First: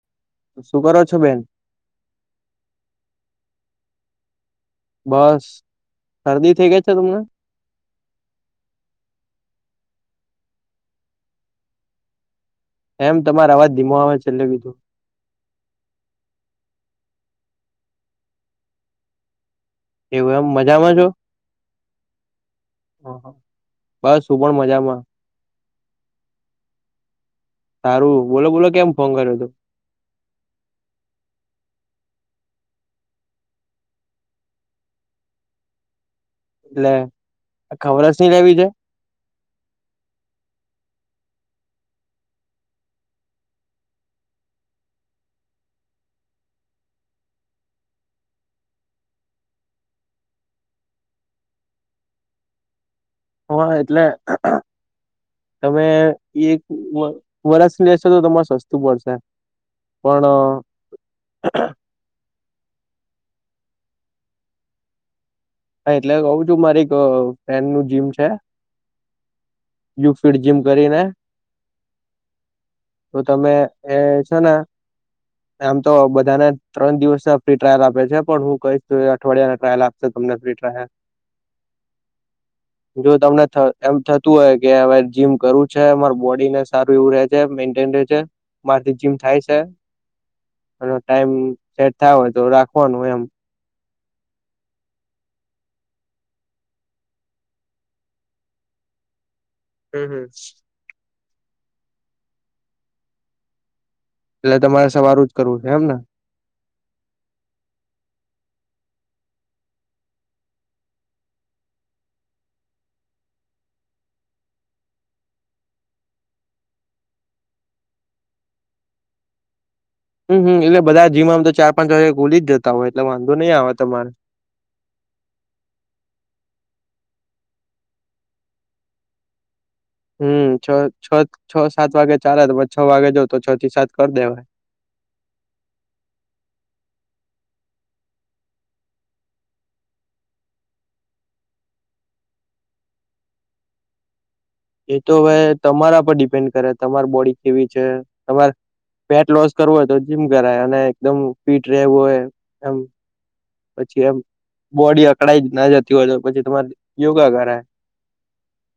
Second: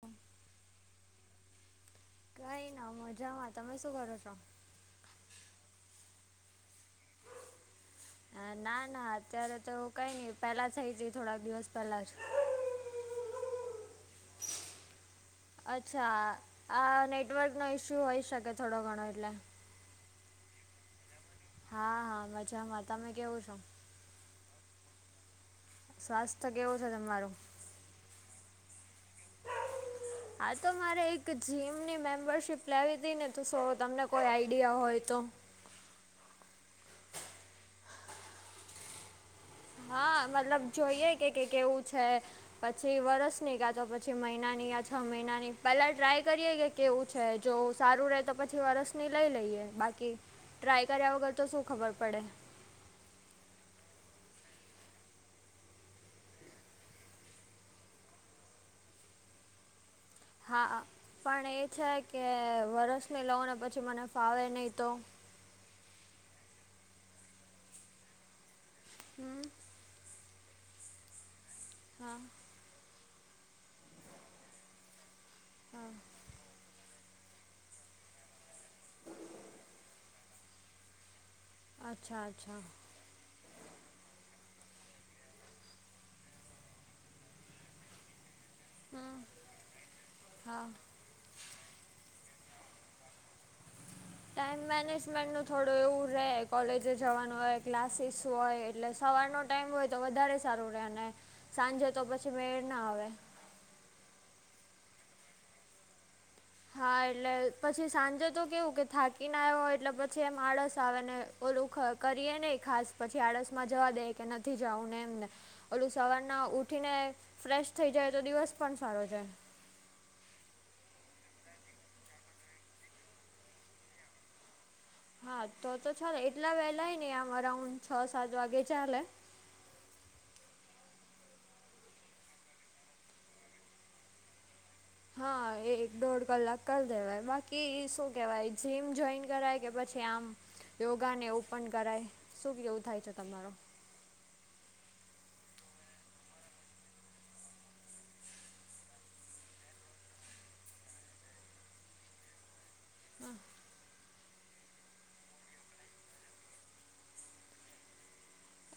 હમ શું કરો છો બહેન કઈના મજામાં તમે શું કરો છો બસ શરદી થઈ ગઈ છે તમને હ ના ના અત્યારે તો એવું કઈ નઈ પેલા થઇ હતી થોડાક દિવસ પહેલાજ એમ તમારા અવાજ ધીમો આવે છે. અચ્છા આ નેટવર્કનો ઈસ્યુ હોઈ શકે થોડો ઘણો એટલે એવું એમ મજામાં છો હા હા મજામાં તમે હા. કેવું છો. બસ હું પણ મજામાં સ્વાસ્થ્ય કેવું છે તમારું? સારું બોલો બોલો કેમ ફોન કર્યો તો? હા તો મારે એક જીમની મેમ્બરશીપ લેવી હતી ને તો શો તમને કોઈ આઈડિયા હોય તો. એટલે આખા વરસની લેવી છે. હા, મતલબ જોઈએ કે કે કેવું છે. પછી વરસની કા તો પછી મહિનાની યા છ મહિનાની પહેલાં ટ્રાય કરીએ કે કેવું છે જો સારું રેતો પછી વરસની લઈ લઈએ બાકી. ટ્રાય કર્યા વગરતો શું ખબર પડે. હ એટલે. તમે એક વ વરષ ની લેશો તો તમારે સસ્તું પડશે. પણ હા પણ એ છે કે વરસની લઉને પછી મને ફાવે નહી તો. હા એટલે કહું છું મારી ક ફ્રેન્ડનું જીમ છે. હમ્મ. યુ ફીડ જીમ કરીને. હા. તો તમે એ છોને આમ હા તો બધાને ત્રણ દિવસ ફ્રી ટ્રાયલ આપે છે પણ હું કહીશ તો એ અઠવાડિયાના ટ્રાયલ આપશે તમને ફ્રી ટ્રાયલ. અચ્છા અચ્છા. જો તમને થ એમ થતું હોય કે હવે જીમ કરવું છે અમાર બોડીને સારું એવું રહે. મેન્ટન રે છે. મારથી જીમ હમ થાય છે હા અને ટાઈમ સેટ થાય એવો હોય તો રાખવાનો એમ. [unintelligible] ટાઈમ મેનેજમેન્ટનું થોડું એવું રહે, કોલેજે જવાનું હોય ક્લાસીસ હોય એટલે સવારનો ટાઈમ હોય તો હમ હમ વધારે એટલે સારું રહે અને સાંજે તો પછી મેળ ના આવે. એટલે તમારે સવારૂ જ કરવું છે એમ ને. હા એટલે પછી સાંજે તો કેવું કે થાકી ને આવ્યા હોય એટલે પછી એમ આળસ આવે ને. ઓલું ક કરીએ નહી ખાસ પછી આળસ માં જાવા દઇએ કે નથી જવું ને એમને ઓલું સવારના ઉઠીને ફ્રેશ થઈ જાય તો દિવસ પણ સારો જાય. હમ્મ હમ્મ એટલે બધા જીમ આમ તો ચાર પાંચ વાગે ખુલી જતા હોય એટલે વાંધો નહી આવે તમારે. હા તો તો ચાલ એટલા વેલાય નહી આમ અરાઉન્ડ છ સાત વાગે ચાલે. હમ્મ છ છ છ સાત વાગે ચાલે તો પછ છ વાગે જઉ તો છ થી સાત ભરી દેવાય. હા એક દોઢ કલાક કરી દેવાય બાકી શું કેવાય જીમ જોઈન કરાય કે પછી કે આમ યોગાને ઓપન કરાય શું કેવું થાય છે તમારો. એ તો હવે તમારા પર ડિપેન્ડ કરે તમાર બોડી કેવી છે તમાર વેટ લોસ કરવું હોય તો જીમ કરાય અને એકદમ ફિટ રહેવું હોય એમ હા પછી એમ. બોડી અકળાઈ ના જતી હોય તો પછી તમારે યોગા કરાય.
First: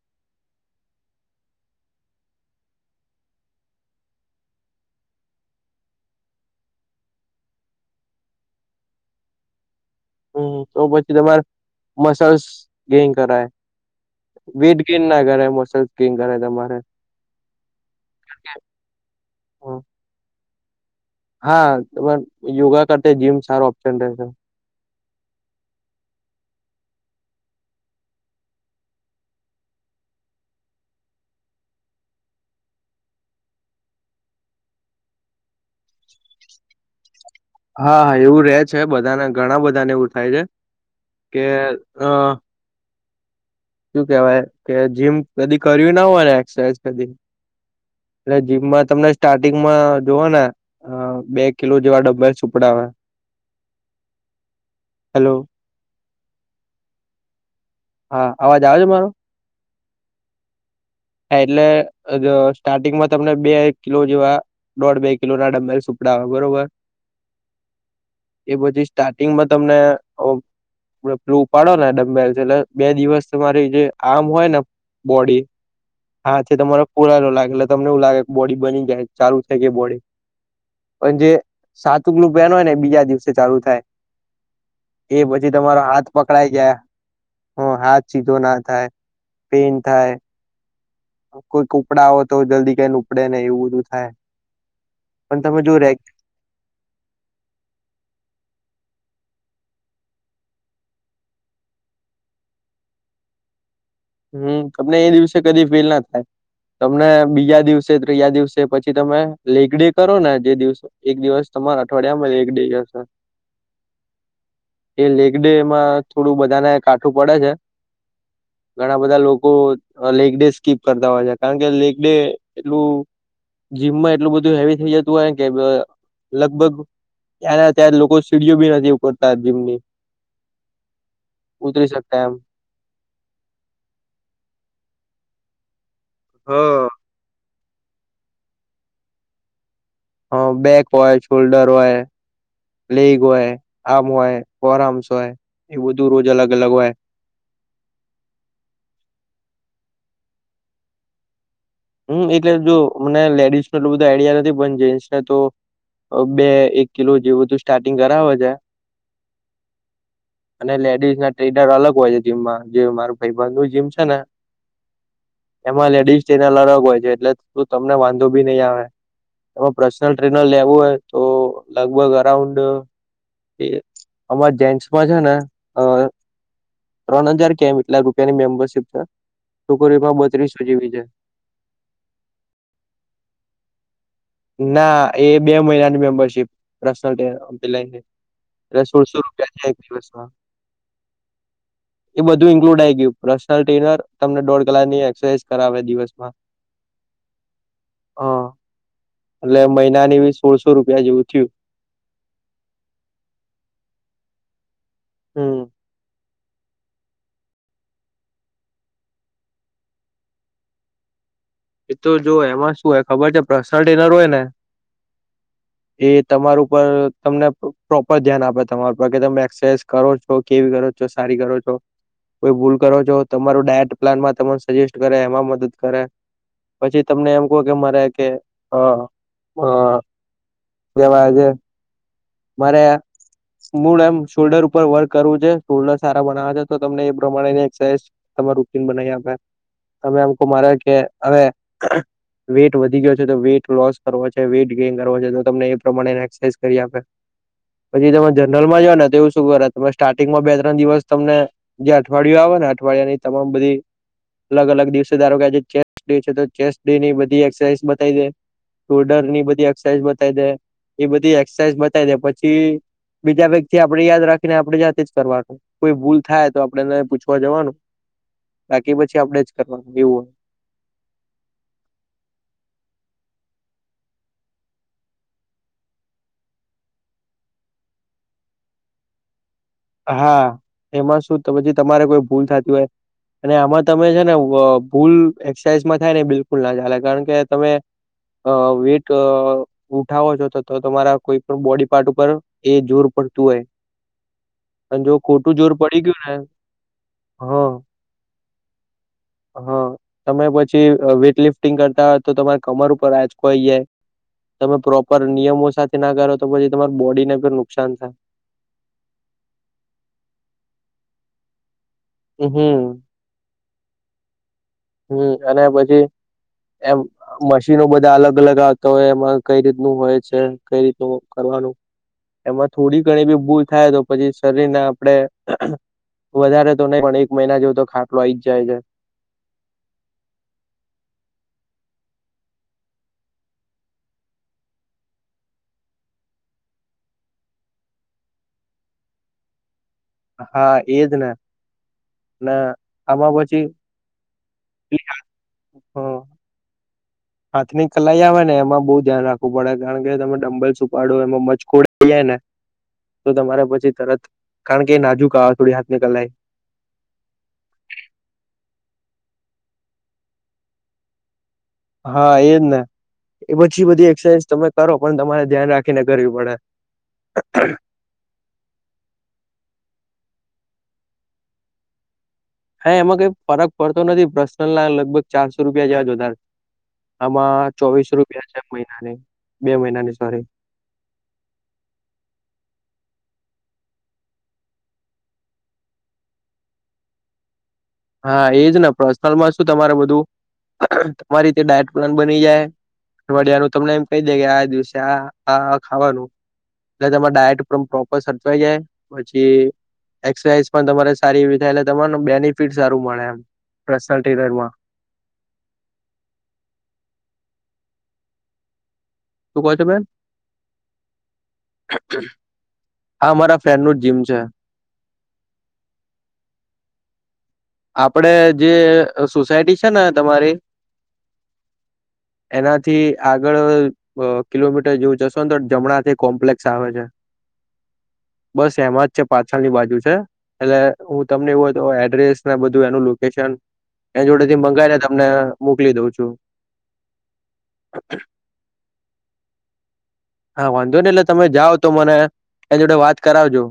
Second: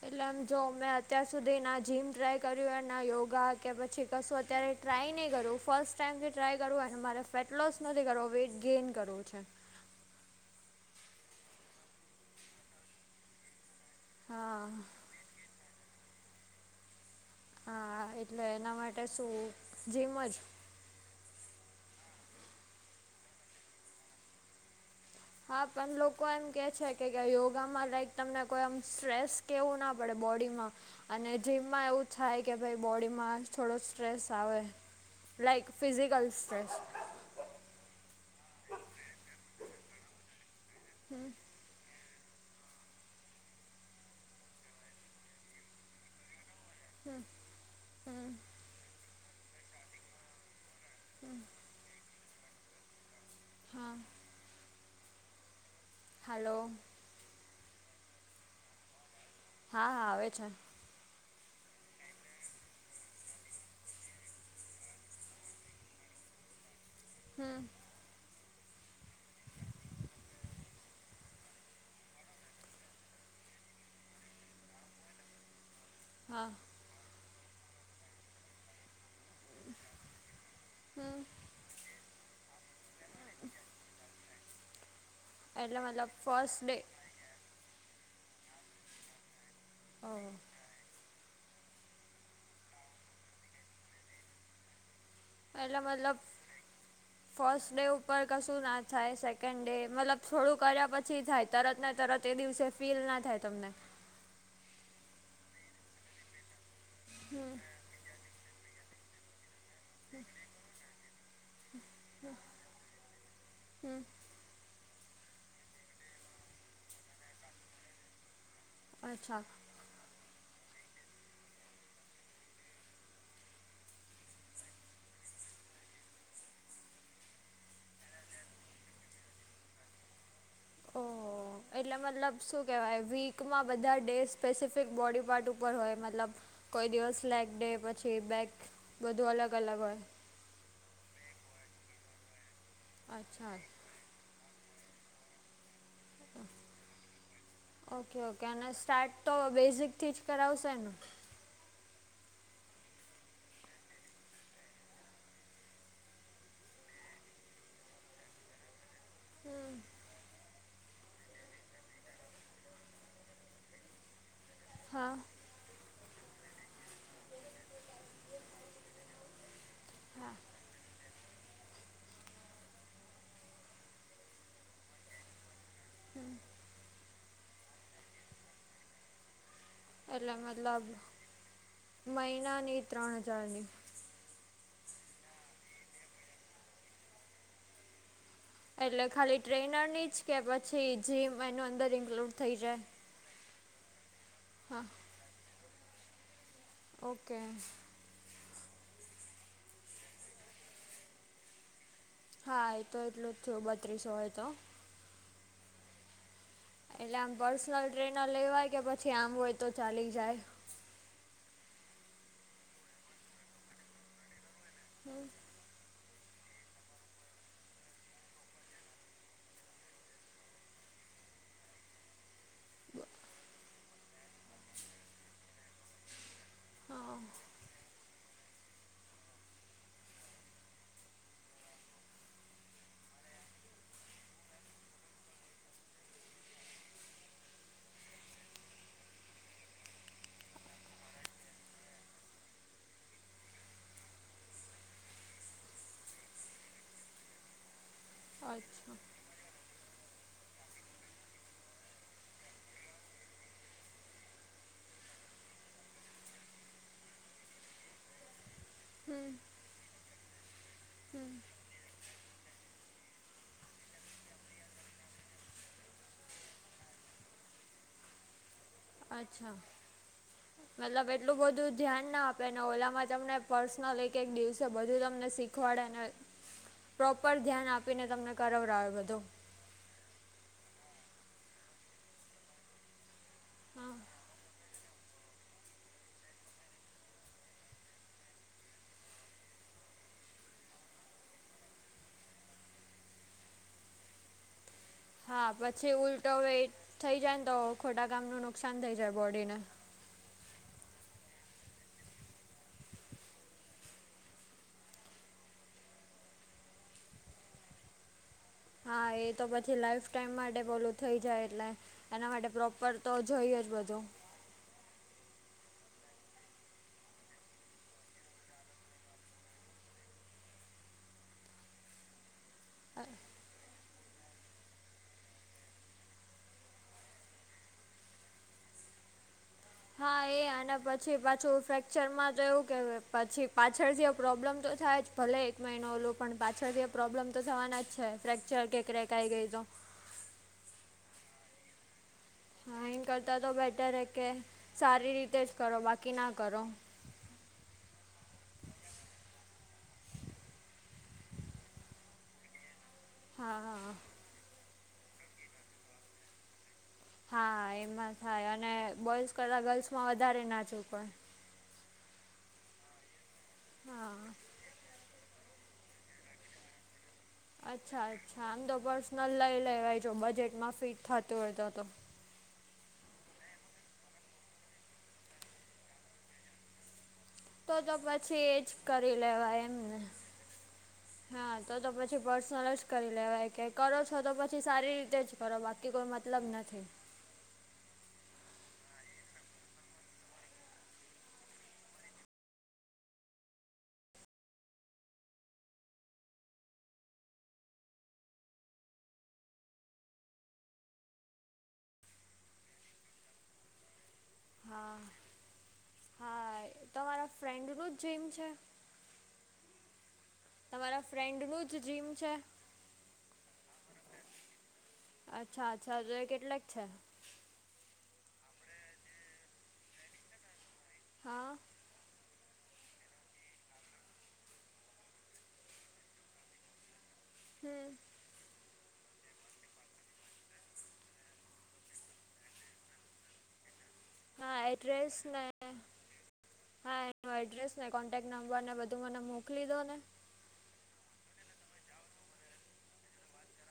એટલે આમ જો મેં અત્યાર સુધી ના જીમ ટ્રાય કર્યું ના યોગા કે પછી કશું અત્યારે ટ્રાય નહીં કરવું ફર્સ્ટ ટાઈમથી ટ્રાય કરવું એ મારે ફેટ લોસ નથી કરવો વેઇટ ગેઇન કરવું છે. હમ્મ તો પછી તમારે મસલ્સ ગેન કરાય. હા વેટ ગેઇન ના કરાય મસલ્સ ગેન કરાય તમારે હા એટલે એના માટે શું જીમ જ. હા [unintelligible] યોગા કરતા જીમ સારો ઓપ્શન રહેશે. હા પણ લોકો એમ કે છે કે યોગામાં લાઈક તમને કોઈ આમ સ્ટ્રેસ કેવું ના પડે બોડી માં. અને જીમમાં એવું થાય કે, ભાઈ બોડીમાં થોડો સ્ટ્રેસ આવે. Like physical stress. હા, હા, એવું રે છે, બધાના ઘણા બધાને એવું થાય છે કે, અ સુું કેવાય કે, જીમ કદી કર્યું ના હોય, એક્સરસાઝ કદી. હમ હમ એટલે જીમમાં તમને સ્ટાર્ટિંગમાં જોવાના. અ બે કિલો જેવા ડબ્બર સુપડવે. હા. હેલો. હાલો. હા, અવાજ આવે છે, મારો? હા, હા, આવે છે. એટલે સ્ટાર્ટિંગમાં તમને બે એક કિલો જેવા. દોઢ બે કિલો ના, ડમ્બર સુપડા બરોબર. હા. એ પછી સ્ટાર્ટિંગમાં તમને પ્લું ઉપાડો ને, ડલ એટલે બે દિવસ તમારી જે આમ હોય ને, બોડી. હા છે, તમારો પુરાયલો લાગે એટલે તમને એવુંગે કે, બોડી બની જાય, ચાલુ થાય કે બોડી. પણ હમ જે સાતગલું પહેન હોય ને, બીજા દિવસે ચાલુ થાય. એ પછી એટલે તમારો હાથ મતલબ પકડાય ફર્સ્ટ જયા. ડે હ, હાથ સીધો ના થાય, પેન થાય. ઓહ કોઈક ઉપડા હો તો, જલ્દી કઈને ઉપડે નહી એવું બધું થાય. પણ તમે જો પેલા રે મતલબ. ફર્સ્ટ ડે ઉપર કશું ના થાય, સેકન્ડ ડે મતલબ થોડું કર્યા પછી થાય, તરત ને તરત. તે દિવસે ફીલ ના થાય તમને. હમ્મ, તમને એ દિવસે કદી ફેલ ના થાય, તમને બીજા દિવસે ત્રીજા દિવસે પછી તમે લેકડે કરો ને, જે દિવસે એક દિવસ તમારા અઠવાડિયામાં થઇ જશે. હમ એ લેગડે એમાં થોડું બધાને કાઠું પડે છે. ઘણા બધા અચ્છા લોકો લેગ ડે સ્કીપ કરતા હોય છે, કારણ કે લેગ ડે એટલું જીમમાં એટલું બધું હેવી થઈ જતું હોય કે, લગભગ એના ત્યાં લોકો સીડીઓ બી નથી કરતા, જીમની. ઓ ઉતરી એટલે શકતા મતલબ એમ શું કેહેવાય, વીક માં બધા ડે, સ્પેસિફિક બોડી પાર્ટ ઉપર હોય, મતલબ હા કોઈ દિવસ લેક ડે છે, બેગ બધું અલગ-અલગ હોય. હમ્મ, બેક હોય, શોલ્ડર હોય, લેગ હોય. અચ્છા. આર્મ હોય, કોરામસ હોય એ, બધું રોજ અલગ-અલગ હોય. ઓકે, ઓકે અને સ્ટાર્ટ તો બેઝિકથી જ કરાવશે ને? હમ્મ, એટલે જો મને લેડીઝનું એટલું બધું આઈડિયા નથી, પણ જેન્ટસને તો બે-એક કિલો જેવુંથી સ્ટાર્ટિંગ કરાવે છે. હમ્મ. અને લેડીઝના ટ્રેનર અલગ હોય છે, જીમમાં જે મારું ભાઈબંધ જીમ છે ને. હા. એમાં લેડીઝ ચેનલ અલગ હોય છે, એટલે તું તમને વાંધો બી નહી આવે. એમાં પર્સનલ હા. ટ્રેનર લેવું હોય તો, લગભગ અરાઉન્ડ એ અમારા જેન્ટ્સમાં છે ને અ ત્રણ હજાર કેમ એટલા રૂપિયાની મેમ્બરશીપ છે, ટુકડીમાં એટલે બત્રીસો મતલબ જેવી છે. મહિનાની ત્રણ હજારની ના, એ બે મહિનાની મેમ્બરશીપ પર્નલ એટલે ખાલી ટ્રેનરની જ કે પછી જીમ એનું અંદર ઇન્ક્લુડ થઈ જાય. પર્શનલ ટ્રેઈનર તમને દોઢ હા. કલાકની એસરસાઝ કરાવે દિવસમાં. ઓકે. હા. એટલે મહિનાની સોળસો રૂપિયા જેવું થયું. હા, એ તો એટલું જ થયું બત્રીસો હોય તો. હમ્મ. એટલે આમ પર્સનલ ટ્રેનર લેવાય કે પછી આમ હોય, તો ચાલી જાય? એ તો જો એમાં શું હોય ખબર છે પર્સનલ ટ્રેઈનર હોય ને હમ્મ. એ તમાર ઉપર તમને પ્રોપર ધ્યાન આપે, તમારા પર કે તમે એક્સરસાઇઝ કરો છ છો, કેવી કરો છો સારી કરો છો. કોઈ ભૂલ કરો છો, તમારું ડાયટ પ્લાનમાં તમને સજેસ્ટ કરે એમાં મદદ કરે. પછી હા તમને એમ કહો કે મારે કે મારે મૂળ એમ શોલ્ડર ઉપર વર્ક કરવું છે. શોલ્ડર સારા બનાવે છે, તો તમને એ પ્રમાણે એક્સસાઈઝ તમારું રૂટીન બનાવી આપે. તમે આમ કહો માર કે હવે વેઇટ વધી ગયો છે, તો વેઇટ લોસ કરવો છે વેટ ગેઈન કરવો છે તો તમને એ પ્રમાણે એક્સરસાઇઝ કરી આપે. પછી તમે જર્નલમાં જુઓ અચ્છા ને તો એ શું કરે તમે સ્ટાર્ટિંગમાં બે-ત્રણ દિવસ તમને જે અઠવાડિયું આવે ને અઠવાડિયાની તમામ બધી અલગ-અલગ દિવસે ધારો કે આજે ચેસ ડે છે તો ચેસ ડેની બધી એક્સરસાઇઝ બતાવી દે. હમ શોલ્ડરની બધી એક્સરસાઇઝ બતાવી દે એ હમ બધી એક્સરસાઇઝ બતાવી દે. પછી બીજા વ્યક્તિ આપણે યાદ રાખીને આપણે જાતે જ કરવાનું. કોઈ ભૂલ થાય તો આપણે પૂછવા જવાનું બાકી પછી આપણે અચ્છા જ કરવાનું એવું હોય. મતલબ એટલું બધું ધ્યાન ના આપે અને ઓલામાં તમને પર્સનલ એક-એક દિવસે બધું તમને શીખ અઠવાડે ને પ્રોપર ધ્યાન આપીને તમને કરાવડાવે બધું. હા એમાં શુંત તમારે કોઈ ભૂલ થતી હોય. અને આમાં હા તમે છે ને ભૂલ એક્રસાઇઝમાં થાય ને બિલકુલ ના ચાલે કારણ કે તમે અ વીટ ઉઠાવો છો તો તો તમારા કોઈ પણ બોડી પાર્ટ ઉપર એ જોર પડતું હોય. અને જો હા ખોટું જોર પછી પડી ગયું ઉલટો ને વેઇટ થઈ જાય ને તો હા ખોટા કામ ન નુકસાન થઇ જાય બોડીને હા તમે પછી વેઇટ લિફ્ટિંગ કરતા હોય તો તમારા કમર ઉપર આંચકો આવીઈ જાય. તમે પ્રોપર નિયમો સાથે ના કરો તો પછી તમાર બોડીને કો નુકસાન થાય. હા એ તો પછી લાઈફ ટાઈમ માટે બોલું થઈ જાય એટલે એના માટે હમ પ્રોપર તો જોઈએ જ બધો હમ અને પછી એમ મશીનો બધા અલગ અલગ આવતા હોય એમાં કઈ રીતનું હોય છે કઈ રીતનું કરવાનું. એમાં થોડી ઘણી બી ભૂલ થાય તો પછી શરીર ને આપડે વધારે તો નહી પણ એક મહિના જેવ તો ખાટલો આઈ જ જાય છે. હા એ અને પછી પાછું ફ્રેક્ચરમાં તો એવું કેય પછી પાછળ જે પ્રોબ્લેમ તો થાય જ ભલે એક મહિનો ઓલું પણ પાછળથી પ્રોબ્લેમ તો થવાના જ છે ફ્રેક્ચર કે ક્રેક આવી ગઈ તો હા એજ ને ને હા એ આમાં કરતા તો પછી બેટર હે કે સારી રીતે જ કરો, બાકી હમ ના કરો. હાથની કલાઈ આવે ને એમાં બઉુ ધ્યાન રાખવું પડે કારણ કે તમે ડંબલ છપાડો એમાં મજખડા જાય ને હ તો તમારે પછી તરત કારણ કે નાજુક આવા થોડી હાથ ની કલાઈ. હા એમાં થાય અને બોઇસ કરતા ગર્લ્સમાં વધારે નાજુક હોય. હા એજ ને એ પછી બધી હા એક્સરસાઇઝ તમે કરો પણ તમારે ધ્યાન રાખીને કરવી પડે. અચ્છા અચ્છા આમ તો પર્સનલ લઈ લેવાય જો બજેટમાં ફિટ થતું હોય તો તો. હા એમાં કઈ ફરક પડતો નથી પ્રશ્નલ ના લગભગ ચારસો રૂપિયા જેવા જ વધારે આમાં તો તો ચોવીસો પછી રૂપિયા એ છે જ મહિનાની, કરી લેવાય બે એમને મહિનાની સોરી. હા તો તો પછી પર્સનલ જ કરી લેવાય કે કરો છો તો પછી સારી રીતે જ કરો બાકી કોઈ મતલબ નથી. હા એજ ને પર્સનલમાં શું તમારું બધું તમારી રિતે ડાયટ પ્લાન બની જાય અઠવાડિયાનું તમને એમ કહી દે કે આ દિવસે આ આ ખાવાનું. એટલે તમારા ડાયટ પણ પ્રોપર સચવાઈ જાય પછી એરસાઝ પણ તમારી સારી એવી થાય એટલે તમા બેનિફિટ સારું મળે એમ પર્સનલ ટ્રેનરમાં. હા, હા તમારા ફ્રેન્ડનુ જ જીમ છે? શું કહો છો બેન તમારા ફ્રેન્ડનું જ જીમ છે. ફેનનું જ જીમ છે? અચ્છા અચ્છા તો એ કેટલાક છે? આપડે જે સોસાયટી છે ને તમારી? હા. એનાથી આગળ બ કિલોમીટર જેવું જશો ને તો જમણાથી કોમ્પલેસ આવે છે. હમ્મ. બસ એમાં જ છે પાછળ ની બાજુ છે એટલે હું તમને એવું હતો એડ્રેસ ને બધું એનું લોકેશન એન જોડે હા થી મંગાવીને એડ્રેસ તમને ને મોકલી દઉં છું. હા એનો એડ્રેસ ને કોન્ટેક્ટ નંબર ને બધું મને મોકલી દો ને. હા વાંધો ને એટલે તમે જાઓ તો મને એ જોડે વાત કરાવજો.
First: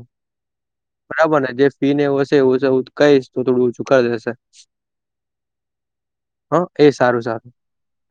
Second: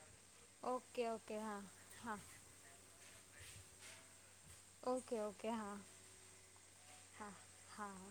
ઓકે ઓકે બરાબર ને હા જે ફી ને એ હા હશે એવું હ કહીશ તો થોડું ઓછું કર દેશે. ઓકે ઓકે હા, હા એ સારું હા સારું. હા.